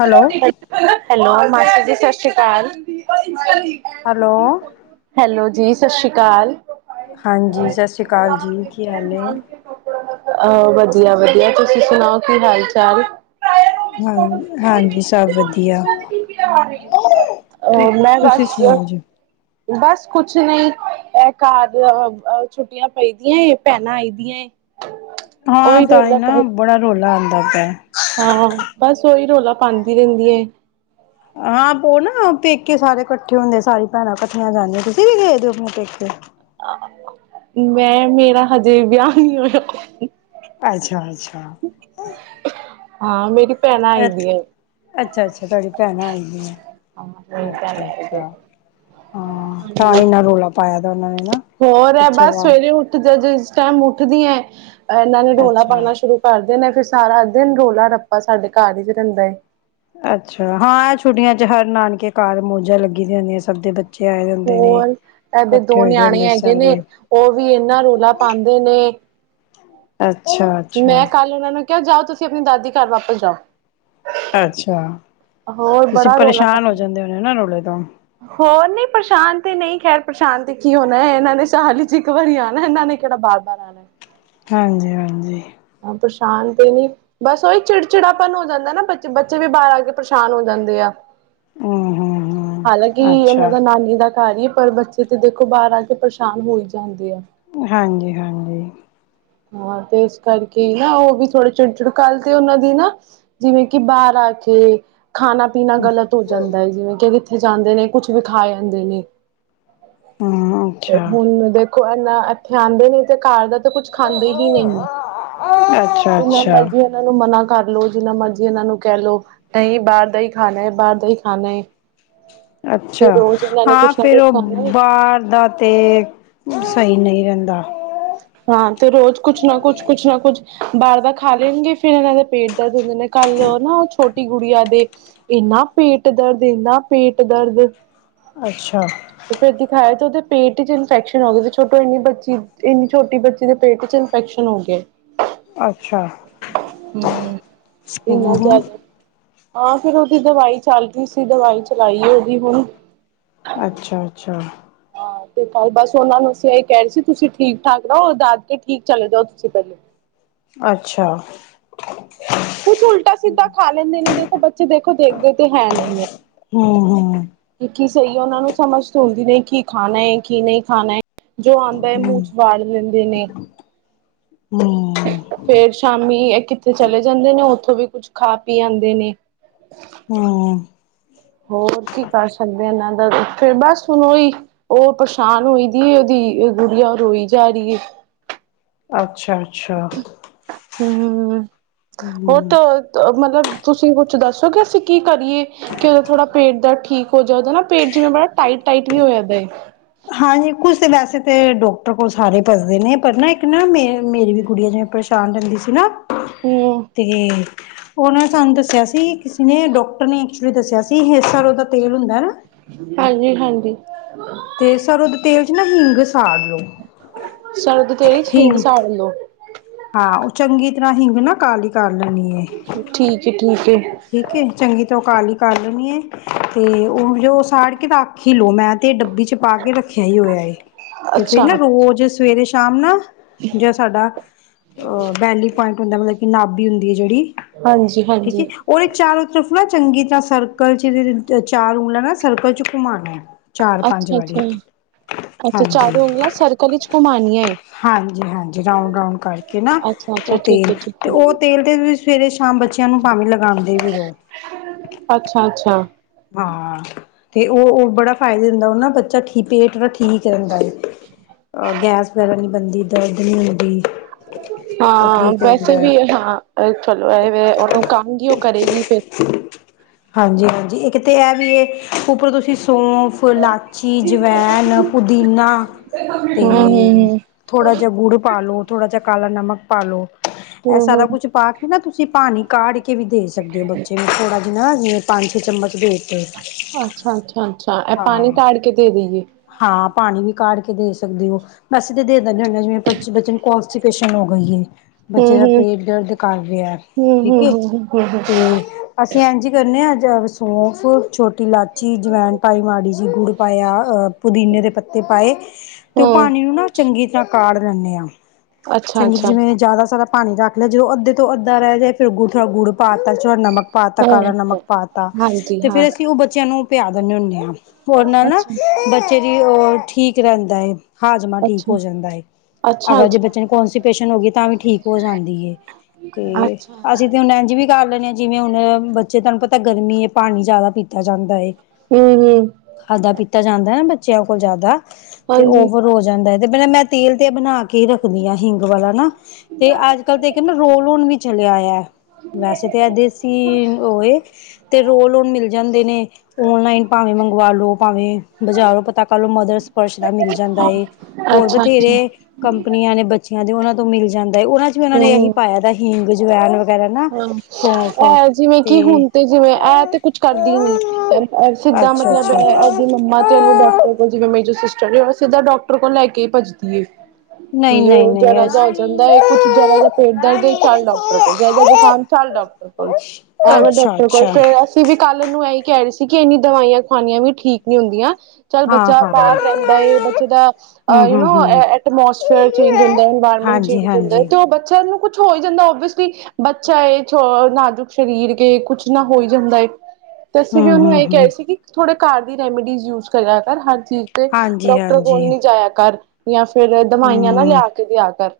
Hello hello master ਜੀ ਸਤਿ ਸ਼੍ਰੀ ਅਕਾਲ। ਹੈਲੋ ਹੈਲੋ ਜੀ ਸਤਿ ਸ੍ਰੀ ਅਕਾਲ। ਹਾਂਜੀ ਸਤਿ ਸ੍ਰੀ ਅਕਾਲ ਜੀ ਕੀ ਹਾਲ ਏ। ਆਹ ਵਧੀਆ ਵਧੀਆ ਤੁਸੀਂ ਸੁਣਾਓ ਕੀ ਹਾਲ ਚਾਲ। ਹਾਂ ਹਾਂਜੀ ਸਭ ਵਧੀਆ। ਮੈਂ ਤੁਸੀਂ ਬਸ ਸੁਣਾਓ ਜੀ? ਬਸ ਕੁਛ ਨਹੀਂ ਘਰ ਛੁੱਟੀਆਂ ਪਈ ਦੀਆਂ ਭੈਣਾਂ ਆਈ ਦੀਆਂ। ਹਾਂ ਉਹੀ ਤਾਂ ਹੀ ਰੌਲਾ ਪਾਏ ਨਾ ਬੜਾ ਰੌਲਾ ਆਉਂਦਾ ਪਿਆ। ਹਾਂ ਬਸ ਓਹੀ ਰੌਲਾ ਪਾਉਂਦੀ ਰਹਿੰਦੀ ਏ। ਹਾਂ ਉਹ ਨਾ ਪੇਕੇ ਸਾਰੇ ਇਕੱਠੇ ਹੁੰਦੇ ਸਾਰੀ ਭੈਣਾਂ ਇਕੱਠੀਆਂ ਜਾਂਦੀਆਂ ਤੁਸੀਂ ਵੀ ਗਏ ਦੇ ਹੋ ਆਪਣੇ ਪੇਕੇ। ਮੈਂ ਮੇਰਾ ਹਜੇ ਵਿਆਹ ਨਹੀਂ ਹੋਇਆ। ਅੱਛਾ ਅੱਛਾ ਹਾਂ ਮੇਰੀ ਭੈਣ ਆਈ ਦੀਆਂ। ਅੱਛਾ ਅੱਛਾ ਤੁਹਾਡੀ ਭੈਣ ਆਈ ਹਾਂ ਮੇਰੀ ਅੱਛਾ ਅੱਛਾ। ਹਾਂ ਤਾਂ ਹਾਂਜੀ ਇਨਾ ਰੌਲਾ ਪਾਇਆ ਦਾ ਉਹਨਾਂ ਨੇ ਨਾ ਹੋਰ ਹੈ ਪਿੱਛੇ ਬਸ ਵਾਰ ਸਵੇਰੇ ਉੱਠ ਜਾ ਜੇ। ਟਾਈਮ ਉੱਠਦੀ ਹੈ ਇਹਨਾਂ ਨੇ ਡੋਲਾ ਅੱਛਾ ਪਾਉਣਾ ਸ਼ੁਰੂ ਕਰ ਦੇਣਾ। ਫਿਰ ਸਾਰਾ ਦਿਨ ਰੌਲਾ ਰੱਪਾ ਸਾਡੇ ਘਰ ਹੀ ਚ ਰਹਿੰਦਾ ਹੈਏ ਅੱਛਾ ਹਾਂ ਛੁੱਟੀਆਂ ਚ ਹਰ ਨਾਨਕੇ ਕਾਰ ਮੌੋਜਾਂ ਲੱਗੀ ਦੀਆਂ ਹੁੰਦੀਆਂ ਸਭ ਦੇ ਬੱਚੇ ਆਏ ਹੁੰਦੇ ਨੇ ਹੋਰ ਇਹਦੇ ਇਕੱਠੇ ਦੋ ਹੋਏ ਦੇ ਨਿਆਣੇ ਹੁੰਦੇ ਹੈਗੇ ਨੇ ਸਾਰੇ ਉਹ ਵੀ ਇਹਨਾ ਰੌਲਾ ਪਾਉਂਦੇ ਨੇ ਅੱਛਾ ਮੈਂ ਅੱਛਾ ਕੱਲ ਉਹਨਾਂ ਨੂੰ ਕਿਹਾ ਜਾਓ ਤੁਸੀਂ ਆਪਣੀ ਦਾਦੀ ਘਰ ਵਾਪਸ ਜਾਓ ਅੱਛਾ ਹੋਰ ਤੁਸੀਂ ਬੜਾ ਰੌਲਾ ਪਰੇਸ਼ਾਨ ਹੋ ਪਾਉਂਦੇ ਜਾਂਦੇ ਹੋਣੇ ਨਾ ਰੌਲੇ ਤੋਂ? ਹੋਰ ਨਹੀਂ ਪਰੇਸ਼ਾਨ ਤੇ ਨਹੀਂ ਖੈਰ ਪਰੇਸ਼ਾਨ ਤੇ ਕੀ ਹੋਣਾ ਇਹਨਾਂ ਨੇ ਸਾਲ ਵਿੱਚ ਇੱਕ ਵਾਰੀ ਆਉਣਾ ਇਹਨਾਂ ਨੇ। ਕਿਹੜਾ ਬਾਰ ਬਾਰ ਆਉਣਾ। ਹਾਂਜੀ ਹਾਂਜੀ। ਹਾਂ ਪਰੇਸ਼ਾਨ ਤੇ ਨੀ ਬਸ ਓਹੀ ਚਿੜਚਿੜਾਪਨ ਹੋ ਜਾਂਦਾ ਨਾ ਬੱਚੇ ਬੱਚੇ ਵੀ ਬਾਹਰ ਆ ਕੇ ਪਰੇਸ਼ਾਨ ਹੋ ਜਾਂਦੇ। ਹਮ ਹਮ ਹਾਲਾਂਕਿ ਹਮ ਉਹਨਾਂ ਅੱਛਾ ਦਾ ਨਾਨੀ ਦਾ ਘਰ ਹੀ ਏ ਪਰ ਬੱਚੇ ਤੇ ਦੇਖੋ ਬਾਹਰ ਆ ਕੇ ਪਰੇਸ਼ਾਨ ਹੋ ਹੀ ਜਾਂਦੇ ਆ। ਹਾਂਜੀ ਹਾਂਜੀ ਹਾਂ ਤੇ ਇਸ ਕਰਕੇ ਨਾ ਉਹ ਵੀ ਥੋੜੇ ਚਿੜ ਚਿੜ ਕਰਕੇ ਤੇ ਉਹਨਾਂ ਦੀ ਨਾ ਜਿਵੇਂ ਕਿ ਬਾਹਰ ਆ। ਹਜੇ ਖਾਣਾ ਪੀਣਾ ਗ਼ਲਤ ਹੋ ਜਾਂਦਾ ਹੈ ਜਿਵੇਂ ਕਿ ਕਿੱਥੇ ਜਾਂਦੇ ਨੇ ਕੁਛ ਵੀ ਖਾ ਆਦੇ ਨੇ। ਹਮ ਅੱਛਾ ਹੁਣ ਦੇਖੋ ਇਨਾ ਇੱਥੇ ਆਉਂਦੇ ਨੇ ਤੇ ਘਰ ਦਾ ਤੇ ਕੁਛ। ਖਾਂਦੇ ਵੀ ਨਹੀਂ ਹੈ ਅੱਛਾ ਜਿੰਨਾ ਅੱਛਾ ਮਰਜੀ ਉਹਨਾ ਨੂੰ ਮਨਾ। ਕਰ ਲਓ ਜਿੰਨਾ ਮਰਜ਼ੀ ਇਹਨਾਂ ਨੂੰ ਕਹਿ ਲਓ ਨਹੀਂ ਬਾਹਰ ਦਾ ਹੀ ਖਾਣਾ ਹੈ ਬਾਹਰ ਦਾ ਹੀ ਖਾਣਾ ਹੈ। ਅੱਛਾ ਤੇ ਰੋਜ਼ ਇਹਨਾਂ ਨੇ ਹਾਂ ਕੁਛ ਨਾ ਫਿਰ ਕੁਛ ਉਹ ਖਾਣਾ ਹੈ ਬਾਹਰ ਦਾ ਤੇ ਸਹੀ ਨਹੀਂ ਰਹਿੰਦਾ। ਹਾਂ ਤੇ ਰੋਜ਼ ਕੁਛ ਨਾ ਕੁਛ ਕੁਛ ਨਾ ਕੁਛ ਬਾਹਰ ਦਾ ਖਾ ਲੈਣਗੇ ਫਿਰ ਇਹਨਾਂ ਦੇ ਪੇਟ ਦਰਦ ਹੁੰਦੇ ਨੇ ਕੱਲ ਨਾ ਉਹ ਛੋਟੀ ਗੁੜੀਆਂ ਦੇ। ਇੰਨਾ ਪੇਟ ਦਰਦ ਇੰਨਾ ਪੇਟ ਦਰਦ। ਅੱਛਾ ਤੇ ਫੇਰ ਦਿਖਾਏ ਤੇ ਉਹਦੇ ਪੇਟ ਚ ਇਨਫੈਕਸ਼ਨ ਹੋ ਗਈ ਤੇ ਛੋਟੀ ਇੰਨੀ ਬੱਚੀ ਉਹ। ਇੰਨੀ ਛੋਟੀ ਬੱਚੀ ਦੇ ਪੇਟ ਚ ਇਨਫੈਕਸ਼ਨ ਹੋ ਗਏ ਅੱਛਾ ਹਮ ਹਮ ਇਨਾ ਹਮ ਜ਼ਿਆਦਾ ਹਾਂ ਫਿਰ ਉਹਦੀ ਦਵਾਈ ਚੱਲ ਰਹੀ ਸੀ ਦਵਾਈ ਚਲਾਈ ਉਹਦੀ ਹੁਣ ਅੱਛਾ ਅੱਛਾ ਹਾਂ ਤੇ ਕੱਲ ਬਸ ਉਹਨਾਂ ਨੂੰ ਅਸੀਂ ਕਹਿ ਰਹੇ ਸੀ ਤੁਸੀਂ ਠੀਕ ਠਾਕ ਰਹੋ ਦਾਦਕੇ ਠੀਕ ਚਲੇ ਜਾਓ ਤੁਸੀਂ ਪਹਿਲੇ ਅੱਛਾ ਕੁਛ ਉਲਟਾ ਸਿੱਧਾ ਖਾ ਲੈਂਦੇ ਨੇ ਦੇਖੋ ਬੱਚੇ ਦੇਖੋ ਦੇਖਦੇ ਤੇ ਹੈ ਨਹੀਂ ਹੈ ਹਮ ਹਮ ਕਿ ਕੀ ਸਹੀ ਹੈ ਉਹਨਾਂ ਨੂੰ ਸਮਝ ਤਲਦੀ ਨੇ ਕੀ ਖਾਣਾ ਹੈਏ ਕੀ ਨਹੀਂ ਖਾਣਾ ਜੋ ਆਉਂਦਾ ਹੈ ਹੂੰ ਮੂੰਹ ਚ ਵਾੜ ਲੈਂਦੇ ਨੇ ਫੇਰ ਸ਼ਾਮੀ ਕਿੱਥੇ ਚਲੇ ਜਾਂਦੇ ਨੇ ਉੱਥੋਂ ਵੀ ਕੁੱਝ ਖਾ ਪੀ ਆਉਂਦੇ ਨੇ ਹੂੰ ਹੋਰ ਕੀ ਕਰ ਸਕਦੇ ਇਹਨਾਂ ਦਾ ਫ਼ਿਰ ਬਸ ਹੁਣ ਉਹੀ ਉਹ ਪਰੇਸ਼ਾਨ ਹੋਈ ਦੀ ਉਹਦੀ ਗੁੜੀਆ ਉਹ ਰੋਈ ਜਾ ਰਹੀ ਹੈ [inaudible] ਅੱਛਾ ਅੱਛਾ ਹਮ ਹੋਰ ਹੂੰ ਤਾਂ ਮਤਲਬ ਤੁਸੀਂ ਕੁਛ ਦੱਸੋ ਕਿ ਅਸੀਂ ਕੀ ਕਰੀਏ ਕਿ ਉਹਦਾ ਥੋੜ੍ਹਾ ਪੇਟ ਦਰਦ ਠੀਕ ਹੋ ਜਾਦਾ ਨਾ ਪੇਟ ਜਿਵੇਂ ਬੜਾ ਟਾਈਟ ਟਾਈਟ ਵੀ ਹੋ ਜਾਂਦਾ ਏ ਹਾਂਜੀ ਕੁਛ ਤਾਂ ਵੈਸੇ ਤਾਂ ਡਾਕਟਰ ਕੋਲ ਸਾਰੇ ਭੱਜਦੇ ਨੇ ਪਰ ਨਾ ਇੱਕ ਨਾ ਮ ਮੇਰੀ ਵੀ ਕੁੜੀਆਂ ਪਰੇਸ਼ਾਨ ਰਹਿੰਦੀ ਸੀ ਨਾ ਹਮ ਤੇ ਉਹਨਾਂ ਨੇ ਸਾਨੂੰ ਦੱਸਿਆ ਸੀ ਕਿਸੇ ਨੇ ਡਾਕਟਰ ਨੇ ਐਕਚੁਲੀ ਦੱਸਿਆ ਸੀ ਸਰੋਂ ਉਹਦਾ ਤੇਲ ਹੁੰਦਾ ਨਾ ਹਾਂਜੀ ਹਾਂਜੀ ਤੇ ਸਰੋਂ ਦੇ ਤੇਲ ਚ ਨਾ ਹਿੰਗ ਪਾਲਿਓ ਸਰਦ ਤੇਰੀ ਹਿੰਗ ਸਾੜ ਲਓ ਹਾਂ ਉਹ ਚੰਗੀ ਤਰ੍ਹਾਂ ਹਿੰਗ ਨਾ ਕਾਹਲੀ ਕਰ ਲਓ ਠੀਕ ਏ ਠੀਕ ਏ ਠੀਕ ਏ ਚੰਗੀ ਤਰ੍ਹਾਂ ਕਾਲੀ ਕਰ ਲੈਣੀ ਹੈ ਤੇ ਉਹ ਜੋ ਸਾੜ ਕੇ ਰਖ ਹੀ ਲਓ ਮੈਂ ਤੇ ਡੱਬੀ ਚ ਪਾ ਕੇ ਰੱਖਿਆ ਇਹੀ ਹੋਇਆ ਹੈ ਤੇ ਫੇਰ ਅੱਛਾ ਨਾ ਰੋਜ਼ ਸਵੇਰੇ ਸ਼ਾਮ ਨਾ ਜਾਂ ਸਾਡਾ ਅਹ ਵੈਲੀ ਪੁਆਇੰਟ ਹੁੰਦਾ ਮਤਲਬ ਕਿ ਨਾਭੀ ਹੁੰ ਜਿਹੜੀ ਹਾਂਜੀ ਠੀਕ ਹਾਂਜੀ ਏ ਚਾਰ ਤਰਫ ਨਾ ਚੰਗੀ ਤਰ੍ਹਾਂ ਸਰਕਲ ਚ ਚਾਰ ਰੂ ਲ ਨਾ ਸਰਕਲ ਚ ਘੁਮਾਾਨ ਚਾਰ ਪੰਜ ਅੱਛਾ ਵਾਰੀ ਅੱਛਾ ਅੱਛਾ ਹਾਂਜੀ ਚਾਰੂ ਉਂਗਲਾਂ ਸਰਕਲ ਵਿਚ ਘੁੰਮਉਣੀਆਂ ਏ ਹਾਂਜੀ ਹਾਂਜੀ ਰਾਉਂਡ ਰਾਉਂਡ ਕਰਕੇ ਨਾ ਅੱਛਾ ਅੱਛਾ ਉਹ ਠੀਕ ਤੇਲ ਹੈ ਠੀਕ ਤੇ ਹੈ ਉਹ ਤੇਲ ਤੇ ਸਵੇਰੇ ਸ਼ਾਮ ਬ ਬੱਚਿਆਂ ਨੂੰ ਭਾਵੇਂ ਲਗਾਂਦੇ ਵੀ ਰਹੋ ਅੱਛਾ, ਅੱਛਾ ਹਾਂ ਤੇ ਉਹ ਬੜਾ ਫਾਇਦੇ ਦਿੰਦਾ ਉਹ ਨਾ ਬੱਚਾ ਪੇਟ ਠੀਕ ਰਹਿੰਦਾ ਏ ਅਹ ਗੈਸ ਵਗੈਰਾ ਨਹੀਂ ਬਣਦੀ ਦਰਦ ਨਹੀਂ ਹੁੰਦੀ ਉਹ ਹਾਂ ਠੀਕ ਵੈਸੇ ਰਹਿੰਦਾ ਹੈ। ਵੀ ਹਾਂ ਚਲੋ ਇਹ ਉਹਨੂੰ ਕੰਮ ਵੀ ਉਹ ਕਰੇਗੀ ਫਿਰ [unintelligible] ਹਾਂਜੀ ਹਾਂਜੀ ਇੱਕ ਤਾਂ ਇਹ ਵੀ ਇਹ ਉੱਪਰੋਂ ਤੁਸੀਂ ਸੌਂਫ ਲਾਚੀ ਜਵੈਨ ਹੂੰ-ਹੂੰ, ਪੁਦੀਨਾ ਤੇ ਥੋੜਾ ਜਿਹਾ ਗੁੜ ਪਾ ਲੋ ਥੋੜਾ ਜਿਹਾ ਕਾਲਾ ਨਮਕ ਪਾ ਲੋ ਇਹ ਸਾਰਾ ਹੂੰ-ਹੂੰ। ਕੁਛ ਪਾ ਕੇ ਨਾ ਤੁਸੀਂ ਪਾਣੀ ਕਾੜ ਕੇ ਵੀ ਦੇ ਸਕਦੇ ਹੋ ਬੱਚੇ ਨੂੰ ਥੋੜਾ ਜਿਹਾ ਨਾ ਪੰਜ ਚਮਚ ਦੇ ਅੱਛਾ-ਅੱਛਾ-ਅੱਛਾ ਇਹ ਪਾਣੀ ਹਾਂ ਕਾੜ ਕੇ ਦੇ ਦੇਈਏ। ਹਾਂ ਪਾਣੀ ਵੀ ਕਾੜ ਕੇ ਦੇ ਸਕਦੇ ਹੋ ਅਸੀ ਤਾਂ ਦੇ ਦਿੰਦੇ ਹੁੰਦੇ ਜਿਵੇਂ ਬੱਚ ਨੂੰ ਕੰਸਤਿਪੇਸ਼ਨ ਹੋ ਗਈ ਹੈ ਬੱਚੇ ਦਾ ਹੂੰ-ਹੂੰ, ਪੇਟ ਦਰਦ ਕਰ ਰਿਹਾ ਠੀਕ ਹੂੰ-ਹੂੰ, ਏ ਹੂੰ-ਹੂੰ, ਤੇ ਅਸੀਂ ਇਂਝੀ ਕਰਨੇ ਹਿੰਗ ਸੌਫ ਛੋਟੀ ਇਲਾਚੀ ਚੀ ਅਜਵਾਇਣ ਪਾਈ ਮਾੜੀ ਜਿਹੀ ਗੁੜ ਪਾਇਆ ਪੁਦੀਨੇ ਦੇ ਪੱਤੇ ਪਾਏ ਤੇ ਉਹ ਹੂੰ ਪਾਣੀ ਨੂੰ ਨਾ ਚੰਗੀ ਤਰ੍ਹਾਂ ਕਾਢ ਲੈਂਦੇ ਆਾ ਚੰਗੀ ਅੱਛਾ-ਅੱਛਾ ਹੂੰ। ਜਿਵੇਂ ਜ਼ਿਆਦਾ ਸਾਰਾ ਪਾਣੀ ਰੱਖ ਲਿਆ ਜਦੋਂ ਅੱਧੇ ਤੋਂ ਅੱਧਾ ਰਹਿ ਜਾ ਫਿਰ ਗੁੜ ਥੋੜਾ ਗੁੜ ਪਾਤਾ ਥੋੜਾ ਨਮਕ ਪਾ ਤਾ ਹੂੰ ਹੂੰ ਕਾਲਾ ਅੱਛਾ ਅੱਛਾ ਹੂੰ ਨਮਕ ਪਾ ਤਾ ਹਾਂਜੀ ਤੇ ਹਾਂ ਫੇਰ ਅਸੀਂ ਉਹ ਬੱਚਿਆਂ ਨੂੰ ਪਿਆ ਦਿੰਦੇ ਹੁੰਦੇ ਹਾਂ ਉਹਦੇ ਨਾਲ ਨਾ ਅੱਛਾ, ਬੱਚੇ ਦੀ ਉਹ ਠੀਕ ਰਹਿੰਦਾ ਹੈ ਹਾਜ਼ਮਾ ਠੀਕ ਅੱਛਾ, ਹੋ ਜਾਂਦਾ ਹੈ ਅਗਰ ਜੇ ਅੱਛਾ-ਅੱਛਾ, ਬੱਚੇ ਨੂੰ ਕੌਣ ਸੀ ਪੇਸ਼ਂਟ ਹੋ ਗਈ ਤਾਂ ਵੀ ਠੀਕ ਹੋ ਜਾਂਦੀ ਹੈ ਤੇ ਅੱਛਾ। ਅਸੀਂ ਤੇ ਹੁਣ ਇੰਝ ਵੀ ਕਰ ਲੈਣੇ ਦੇ ਹਾਂ ਜਿਵੇਂ ਹੁਣ ਬੱਚੇ ਤਹਨੂੰ ਤਾਂ ਗਰਮੀ ਹੈ ਪਾਣੀ ਜਿਆਦਾ ਪੀਤਾ ਜਾਂਦਾ ਹੈ ਹੂੰ-ਹੂੰ, ਖਾਦਾ ਪੀਤਾ ਜਾਂਦਾ ਹੈ ਨਾ ਬ ਬੱਚਿਆਂ ਕੋਲ ਜਿਆਦਾ ਤੇ ਹਾਂਜੀ। ਓਵਰ ਹੋ ਜਾਂਦਾ ਹੈ ਤੇ ਪਹਿਲ ਮੈਂ ਤੇਲ ਤੇ ਬਣਾ ਕੇ ਕੇ ਰੱਖਦੀ ਆ ਹਿੰਗ ਵਾਲਾ ਨਾ ਤੇ ਅੱਜ ਕੱਲ ਤਾਂ ਕਹਿੰਦਾ ਰੋਲ ਨ ਵੀ ਚਲਿਆਇ ਵੈਸੇ ਤਾਂ ਆ ਦੇਸੀ ਉਹਏ ਤੇ ਰੋਲ ਓਨ ਮਿਲ ਜਾਂਦੇ ਨੇ ਓਨਲਾਈਨ ਭਾਵੇਂ ਮੰਗਵਾ ਲੋ ਭਾਵੇਂ ਬਜਾਰੋ ਲੋ ਪਤਾ ਕਰ ਲ ਲੋ ਮਦਰਸ ਸਪਰਸ਼ ਦਾ ਮਿਲ ਜਾਂਦਾ ਹੋਰ ਬਥੇਰੇ ਅੱਛਾ-ਅੱਛਾ। ਕੰ ਆਪਣੀਆਂ ਨੇ ਬੱਚਿਆਂ ਦੇ ਉਹਨਾਂ ਤੋਂ ਮਿਲ ਜਾਂਦਾ ਉਹਨਾਂ ਚ ਵੀ ਉਹਨਾਂ ਨੇ ਇਹੀ ਹੂੰ ਪਾਇਆ ਦਾ ਹੀਨਗ ਜਵੈਨ ਵਗੈਰਾ ਨਾ ਸੌਂਫ ਹਾਂ ਅ ਜਿਵੇਂ ਕਿ ਹੁਣ ਤੇ ਜਿਵੇਂ ਇਹ ਤੇ ਕੁਛ ਕਰਦੀ ਨੀ ਸਿੱਧਾ ਅੱਛਾ ਮਤਲਬ ਅੱਛਾ ਇਹਦੀ ਮੰਮਾ ਤੇ ਉਹਨੂੰ ਡਾਕਟਰ ਕੋਲ ਜਿਵੇਂ ਜੋ ਸਿਸਟਰ ਨੇ ਉਹ ਸਿੱਧਾ ਡਾਕਟਰ ਕੋਲ ਲੈ ਕੇ ਭੱਜਦੀ ਨਹੀਂ ਕੀ ਨਹੀਂ ਉਹ ਨਹੀਂ ਜਰਾ ਜਾਿਹਾ ਹੋ ਜਾਂਦਾ ਹੈ ਕੁੱਛ ਜਰਾ ਜਿਹਾ ਪੇਟ ਦਰਦ ਹੈ ਚੱਲ ਡਾਕਟਰ ਕੋਈ ਜ਼ੁਕਾਮ ਚੱਲ ਡਾਕਟਰ ਕੋਲ ਐਵੇਂ ਅੱਛਾ ਡਾਕਟਰ ਕੋਲ ਅੱਛਾ ਫੇਰ ਅਸੀਂ ਵੀ ਕੱਲ ਇਹੀ ਕਹਿ ਰਹੀ ਸੀ ਕਿ ਇੰਨੀ ਦਵਾਈਆਂ ਖਣੀਆਂ ਵੀ ਠੀਕ ਨਹੀਂ ਹੁੰਦੀਆਂ ਚੱਲ ਹਾਂ ਬੱਚਾ ਹਾਂ ਬਰ ਰਹਿੰਦਾ ਹੈ ਬੱਚੇ ਦਾ ਹਮ ਅਹ ਹਮ ਯੂਨੋ ਹਮ ਐਟਮੋਸਫੇਅਰ ਚੇਂਜ ਹੁੰਦਾ ਹੁੰ ਹਾਂਜੀ ਹਾਂਜੀ ਤੇ ਉਹ ਬੱਚਿਆਂ ਨੂੰ ਕੁਛ ਕੁਛ ਹੋ ਹੀ ਜਾਂਦਾ ਓਵੀਅਸਲੀ ਬੱਚਾ ਨਾਜ਼ੁਕ ਸਰੀਰ ਗ ਕੁਛ ਹੋਈ ਜਾਂਦਾ ਹੈਏ ਤੇ ਅਸੀਂ ਵੀ ਹਮ ਉਹਨੂੰ ਹਮ ਇਹ ਹਮ ਕਿਹਾਹੇ ਸੀ ਕਿ ਥੋੜੇ ਘਰ ਦੀ ਰੈਮੀਡੀਜ਼ ਯੂਜ ਕਰਿਆ ਕਰ ਹਰ ਚੀਜ਼ ਤੇ ਹਾਂਜੀ ਡਾਕਟਰ ਕੋਲ ਹਾਂਜੀ ਨਹੀਂ ਜਾਇਆ ਕਰ ਜਾਂ ਫਿਰ ਦਵਾਈਆਂ ਨਾ ਲਿਆ ਕੇ ਦਿਆ ਕਰ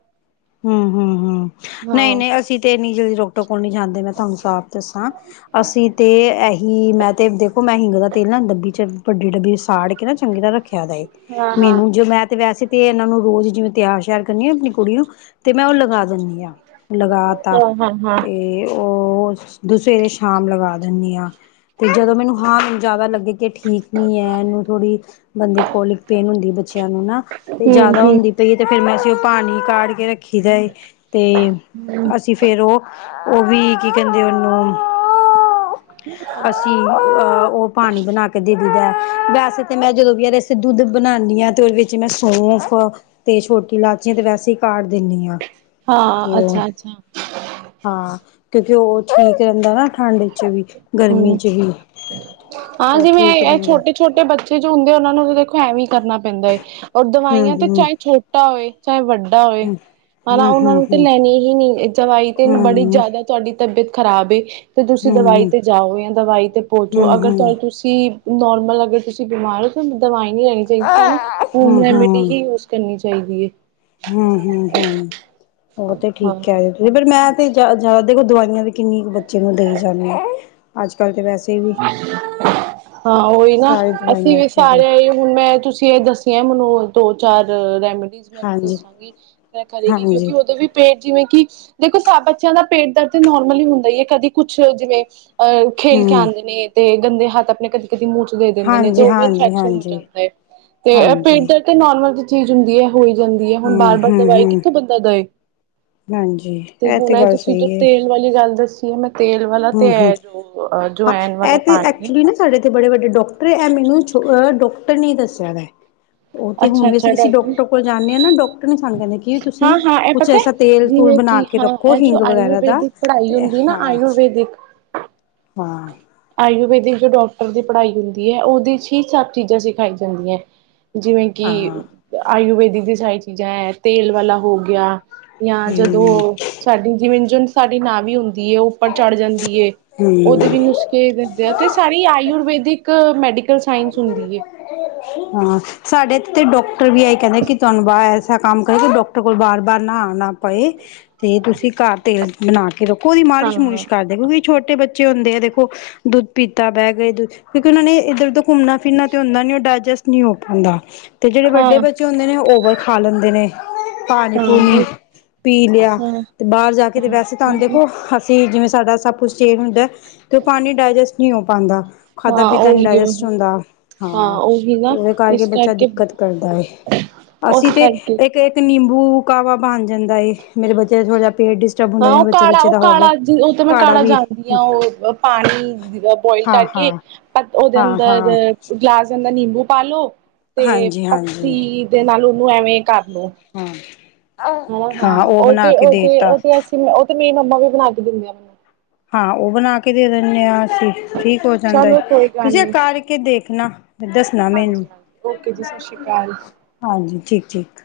ਹਮ ਹਮ ਹਮ ਨਹੀਂ ਹਾਂ ਨਹੀਂ ਅਸੀਂ ਤੇ ਇੰਨੀ ਜਲਦੀ ਡਾਕਟਰ ਕੋਲ ਨਹੀਂ ਜਾਂਦੇ ਮੈਂ ਤੁਹਾਨੂੰ ਸਾਫ਼ ਦੱਸਾਂ ਅਸੀਂ ਤੇ ਇਹੀ ਮੈਂ ਤੇ ਦੇਖੋ ਮੈਂ ਹੀ ਜਿਆਦਾ ਤੇਲ ਨਾ ਡੱਬੀ ਚ ਵੱਡੀ ਡੱਬੀ ਸਾੜ ਕੇ ਨਾ ਚੰਗੀ ਤਰ ਰੱਖਿਆ ਦਾ ਏ ਹਾਂ ਹਾਂ ਹਾਂ ਹਾਂ ਮੈਨੂੰ ਜ ਮੈਂ ਤੇ ਵੈਸੇ ਤੇ ਇਹਨਾਂ ਨੂੰ ਰੋਜ਼ ਜਿਵੇਂ ਤਿਆਰ ਸ਼ਿਆਰ ਕਰਨੀ ਆ ਆਪਣੀ ਕੁੜੀ ਨੂੰ ਤੇ ਮੈਂ ਉਹ ਲਗਾ ਦਿੰਦੀ ਆਾਂ ਲਗਾ ਤਾ ਹਾਂ ਤੇ ਉਹ ਉਹ ਸਵੇਰੇ ਸ਼ਾਮ ਲਗਾ ਦਿੰਦੀ ਹਾਂ ਤੇ ਜਦੋਂ ਮੈਨੂੰ ਹਾਰਨ ਜ਼ਿਆਦਾ ਲੱਗੇ ਕਿ ਠੀਕ ਨੀ ਹੈ ਇਹਨੂੰ ਥੋੜ੍ਹੀ ਬੰਦੇ ਕੋਲਿਕ ਪੇਨ ਹੁੰਦੀ ਹੈ ਬੱਚੀ ਨੂੰ ਨਾ ਤੇ ਹਮ ਜਿਆਦਾ ਹਮ ਹੁੰਦੀ ਪਈ ਤੇ ਫੇਿਰ ਮੈਂ ਉਹ ਪਾਣੀ ਕਟ ਕੇ ਰੱਖੀ ਦਾ ਤੇ ਅਸੀਂ ਫੇਰ ਉਹ ਉਹ ਵੀ ਕੀ ਕਹਿੰਦੇ ਉਹਨੂੰ ਅਸੀਂ ਅਹ ਉਹ ਪਾਣੀ ਬਣਾ ਕੇ ਦੇ ਵੈਸੇ ਤੇ ਮੈਂ ਜਦੋਂ ਵੀ ਯੇ ਦੁੱਧ ਬਣਾਉਂਦੀ ਹ ਤੇ ਉਹਦੇ ਵਿੱਚ ਮੈਂ ਸੌਫ ਤੇ ਛੋਟੇ ਲਾਚੀਆਂ ਤੇ ਵੈਸੇ ਕਾੜ ਦਿੰਦੀ ਆ ਤੇ ਹਾਂ ਉਹ ਅੱਛਾ ਅੱਛਾ ਹਾਂ ਕਿਉਂਕਿ ਉਹ ਠੀਕ ਰਹਿੰਦਾ ਨਾ ਠੰਢ ਹਾਂ ਉਹ ਜਿਵੇਂ ਠੀਕ ਇਹ ਰਹਿੰਦਾ ਛੋਟੇ ਛੋਟੇ ਬੱਚੇ ਜੋ ਹੁੰਦੇ ਉਹਨਾਂ ਨੂੰ ਤਾਂ ਦੇਖੋ ਐਵੇਂ ਕਰਨਾ ਪੈਂਦਾ ਹੈ ਔਰ ਹੂੰ ਦਵਾਈਆਂ ਤੇ ਹੂੰ ਚਾਹੇ ਛੋਟਾ ਹੋਵੇ ਚਾਹੇ ਵੱਡਾ ਹੋਏ ਹੂੰ ਹਨਾ ਹੂੰ ਉਹਨਾਂ ਹੂੰ ਨੂੰ ਤਾਂ ਹੂੰ ਲੈਣੀ ਹੀ ਨੀ ਆਈ ਤੇ ਹੂੰ ਬੜੀ ਹੂੰ ਜ਼ਿਆਦਾ ਤੁਹਾਡੀ ਤਬੀਅਤ ਖਰਾਬ ਏ ਤੇ ਤੁਸੀਂ ਹੂੰ ਦਵਾਈ ਹੂੰ ਤੇ ਜਾਓ ਜਾਂ ਦਵਾਈ ਤੇ ਪਹੁੰਚੋ ਹੂੰ ਅਗਰ ਤੁਸੀਂ ਨੋਰਮਲ ਅਗਰ ਤੁਸੀਂ ਬਿਮਾਰ ਹੋ ਤੁਹਾਨੂੰ ਦਵਾਈ ਨਹੀਂ ਲੈਣੀ ਚਾਹੀਦੀ ਤੁਹਾਨੂੰ ਹੂੰ ਹੋਮ ਰੈਮੀਡੀ ਹੀ ਯੂਜ ਕਰਨੀ ਚਾਹੀਦੀ ਚਾਹੀਦੀ ਹੈ ਹਮ ਹਮ ਹਮ ਉਹ ਤੇ ਠੀਕ ਹਾਂ। ਹੈ ਮੈਂ ਤੇ ਜ਼ਿਆਦਾ ਦੇਖੋ ਦਵਾਈਆਂ ਕਿੰਨੀ ਕੁ ਬੱਚੇ ਨੂੰ ਦੇਈ ਜਾਂਣੀ ਹੈ ਅੱਜ ਕੱਲ ਤਾਂ ਵੈਸੇ ਵੀ ਹਾਂ ਉਹੀ ਨਾ ਸਾਰੀ ਅਸੀਂ ਦਵਾਈਆਂ ਵੀ ਤੇ ਸਾਰਿਆਂ ਹੁਣ ਮੈਂ ਤੁਸੀਂ ਇਹ ਦੱਸੀਆਂ ਮਨੋਜ ਦੋ ਚਾਰ ਰੈਮੀਡੀਜ਼ ਮੈਨੂੰ ਹਾਂਜੀ ਦੱਸਾਂਗੀ ਮ ਕਰੇਗੀ ਹਾਂਜੀ ਕਿਉਂਕਿ ਉਹਦੇ ਵੀ ਪੇਟ ਜਿਵੇਂ ਕਿ ਦੇਖੋ ਸਭ ਬੱਚਿਆਂ ਦਾ ਪੇਟ ਦਰਦ ਨੋਰਮਲੀ ਹੁੰਦਾ ਹੀ ਹੈ ਕਦੀ ਕੁਛ ਜਿਵੇਂ ਅ ਖੇਲ ਕੇ ਹੂੰ ਆਉਂਦੇ ਨੇ ਗੰਦੇ ਹੱਥ ਆਪਣੇ ਕਦੇ ਮੂੰਹਚ ਦੇ ਦਿੰਦੇ ਨੇ ਤੇ ਹਾਂਜੀ ਉਹ ਵੀ ਹਾਂਜੀ ਇਨਫੈਕਸ਼ਨ ਹੋ ਹਾਂਜੀ ਜਾਂਦਾ ਹੈ ਤੇ ਪੇਟ ਹਾਂਜੀ ਦਰਦ ਨੋਰਮਲ ਚੀਜ਼ ਹੁੰਦੀ ਹੈ ਹੋਈ ਜਾਂਦੀ ਹੈ ਹੁਣ ਬਾਰ ਹੂੰ ਬਾਰ ਹੂੰ ਦਵਾਈ ਹੂੰ ਕਿੱਥੋਂ ਬੰਦਾ ਦੇਏ ਹਾਂਜੀ ਤੇ ਹੁਣ ਇਹ ਗੱਲ ਤੁਸੀਂ ਜੋ ਸਹੀ ਹੈ ਤੇਲ ਵਾਲੀ ਗੱਲ ਦੱਸੀ ਮੈਂ ਤੇਲ ਵਾਲਾ ਤੇ ਹੂੰ ਹੂੰ ਹੈ ਜੋ ਹਾਂ ਜਵੈਨ ਇਹ ਵਾਲਾ ਤੇ ਪਾਣੀ ਹੈ ਐਕਚੁਲੀ ਨਾ ਸਾਡੇ ਇੱਥੇ ਬੜੇ ਵੱਡੇ ਡਾਕਟਰ ਇਹ ਮੈਨੂੰਹ ਡਾਕਟਰ ਨੇ ਦੱਸਿਆ ਉਹ ਤੇ ਹੁਣ ਅੱਛਾ ਵੀ ਅਸੀਂ ਅੱਛਾ ਕਿਸੇ ਡਾਕਟਰ ਕੋਲ ਜਾਂਦੇ ਹਾਂ ਨਾ ਡਾਕਟਰ ਸਾਨੂੰ ਕਹਿੰਦੇ ਕਿ ਵੀ ਤੁਸੀਂ ਹਾਂ-ਹਾਂ ਇਹ ਕੁਛ ਪਤਾ ਹੈ ਐਸਾ ਤੇਲ ਤੂਲ ਜਿਵੇਂ ਬਣਾ ਕਿ ਕੇ ਹਾਂ ਰੱਖੋ ਇਹ ਜੋ ਹਿੰਗ ਵਗੈਰਾ ਦਾ ਆਯੁਰਵੈਦਿਕ ਪੜ੍ਹਾਈ ਤੇ ਹੁੰਦੀ ਨਾ ਹਾਂ ਆਯੁਰਵੇੈਦਿਕ ਹਾਂ ਆਯੁਰਵੈਦਿਕ ਜੋ ਡਾਕਟਰ ਦੀ ਪੜ੍ਹਾਈ ਹੁੰਦੀ ਹੈ ਉਹਦੇ ਚ ਹੀ ਸਭ ਚੀਜ਼ਾਂ ਸਿਖਾਈ ਜਾਂਦੀਆਂ ਜਿਵੇਂ ਕਿ ਹਾਂ ਆਯੁਰਵੇੈਦਿਕ ਦੀ ਸਾਰੀ ਚੀਜ਼ਾਂ ਹੈ ਤੇਲ ਵਾਲਾ ਹੋ ਗਿਆ ਜਾਂ ਹਮ ਜਦੋਂ ਸਾਡੀ ਜਿਵੇਨ ਜਿਨ ਸਾਡੀ ਨਾ ਵੀ ਹੁੰਦੀ ਉੱਪਰ ਚੜ੍ਹ ਜਾਂਦੀ ਉਹਦੇ ਹਮ ਵੀ ਨੁਸ ਦੱਸਦੇ ਆ ਤੇ ਸਾਰੀ ਆਯੁਰਵੇਦਿਕ ਮੈਡੀ ਹਾਂ ਸਾਡੇ ਅਤੇ ਡੋਕਟਰ ਵੀ ਆਈ ਕਹਿੰਦੇ ਕਿ ਤੁਹਾਨੂੰ ਵਾਹ ਐਸਾ ਕੰਮ ਕਰੇ ਕਿ ਡਾਕਟਰ ਕੋਲ ਵਾਰ ਵਾਰ ਨਾ ਆਉਣਾ ਪਏ ਪਏ ਤੇ ਤੁਸੀਂ ਘਰ ਤੇਲ ਬਣਾ ਕੇ ਰੱਖੋ ਉਹਦੀ ਮਾਲਿਸ਼ ਮੁਲਿਸ਼ ਹਾਂ-ਹਾਂ-ਹਾਂ, ਕਰਦੇ ਕਿਉਂਕਿ ਛੋਟੇ ਬੱਚੇ ਹੁੰਦੇ ਆ ਦੇਖੋ ਦੁੱਧ ਪੀਤਾ ਬਹਿ ਗਏ ਦੁੱਧ ਕਿਉਂਕਿ ਉਹਨਾਂ ਨੇ ਇੱਧਰ ਉਧਰ ਘੁੰਮਣਾ ਫਿਰਨਾ ਤੇ ਹੁੰਦਾ ਨੀ ਉਹ ਡਾਇਜੈਸਟ ਨਹੀਂੀ ਹੋ ਪਾਉਂਦਾ ਜਿਹੜੇਡੇ ਹਾਂ-ਹਾਂ, ਬੱਚੇ ਹੁੰਦੇ ਉਹ ਓਵਰ ਖਾ ਲੈਂਦੇ ਨੇ ਪਾਣੀ ਹਾਂ ਪੂਣੀ ਉਹ ਪੀ ਲਿਆ ਹਾਂ ਤੇ ਬਾਹਰ ਜਾ ਕੇ ਤੇ ਹਾਂ ਵੈਸੇ ਤੁਹਾਨੂੰ ਉਹੀ ਨਾ ਦੇਖੋ ਹਸੀ ਜਿਵੇਂ ਸਾਡਾ ਸਭ ਕੁਛ ਚੇਜ ਹੁੰਦਾ ਤੇ ਉਹ ਪਾਣੀ ਡਾਇਜੈਸਟ ਨਹੀਂ ਹੋ ਪਾਉਂਦਾ ਖਾਧਾ ਹਾਂ ਪੀਤਾ ਨੀ ਉਹੀ ਡਾਇਜੈਸਟ ਉਹੀ ਹੁੰਦਾ ਹਾਂ ਉਹੀ ਤੇ ਨਾ ਉਹਦੇ ਕਰਕੇ ਇਸ ਬੱਚਾ ਦਿੱਕਤ ਕਰਦਾ ਉਸ ਅਸੀਂ ਤੇ ਕਰਕੇ ਇੱਕ ਇੱਕ ਨਿੰਬੂ ਕਾਹਵਾ ਬਣ ਜਾਂਦਾ ਏ ਮੇਰੇ ਬੱਚੇ ਦਾ ਥੋੜ੍ਹਾ ਜਿਹਾ ਪੇਟ ਡਿਸਟਰਬ ਹੁੰਦਾ ਹਾਂ ਜਿਵੇ ਉਹ ਬੱਚੇ ਕਾਲਾ ਬੱਚੇ ਉਹ ਦਾ ਹੋ ਕਾਲਾ ਗ ਉਹ ਤਾਂ ਮੈਂ ਕਾੜਅ ਕਾਲਾ ਵੀ ਜਾਣਦੀ ਹਾਂ ਉਹ ਬੋਇਲ ਹਾਂ ਕਰਕੇ ਹਾਂ ਉਹਦੇ ਹਾਂ ਅੰਦਰ ਹਾਂ ਗਲਾਸ ਜਾਂ ਦਾ ਨਿੰਬੂ ਪਾਾਲੋ, ਤੇ ਹਾਂਜੀ ਹਾਂਜੀ ਪੱਤੀ ਦੇ ਨਾਲ ਉਹਨੂੰ ਐਵੇਂ ਕਰ ਹਾਂ ਹ ਹਾਂ ਉਹ ਬਣਾ ਤੇ ਕੇ ਉਹ ਦੇ ਤੇ ਤਾ ਉਹ ਤੇ ਅਸੀਂ ਉਹ ਤੇ ਮੇਰੀ ਮੰਮਾ ਵੀ ਬਣਾ ਕੇ ਦਿੰਦੇ ਆ। ਹਾਂ ਉਹ ਬਣਾ ਕੇ ਦੇ ਦੇਨੇ ਆ ਠੀਕ ਹੋ ਜਾਂਦਾ ਚਲੋ ਹੈ ਕੋਈ ਗੱਲ ਤੁਸੀਂ ਇਹ ਨੀ ਕਰਕੇ ਦੇਖਣਾ ਦੱਸਣਾ ਮੈਨੂੰ ਹਾਂਜੀ ਹਾਂਜੀ ਓਕੇ ਜੀ ਸਤ ਸ਼੍ਰੀ ਅਕਾਲ ਹਾਂਜੀ ਠੀਕ ਠੀਕ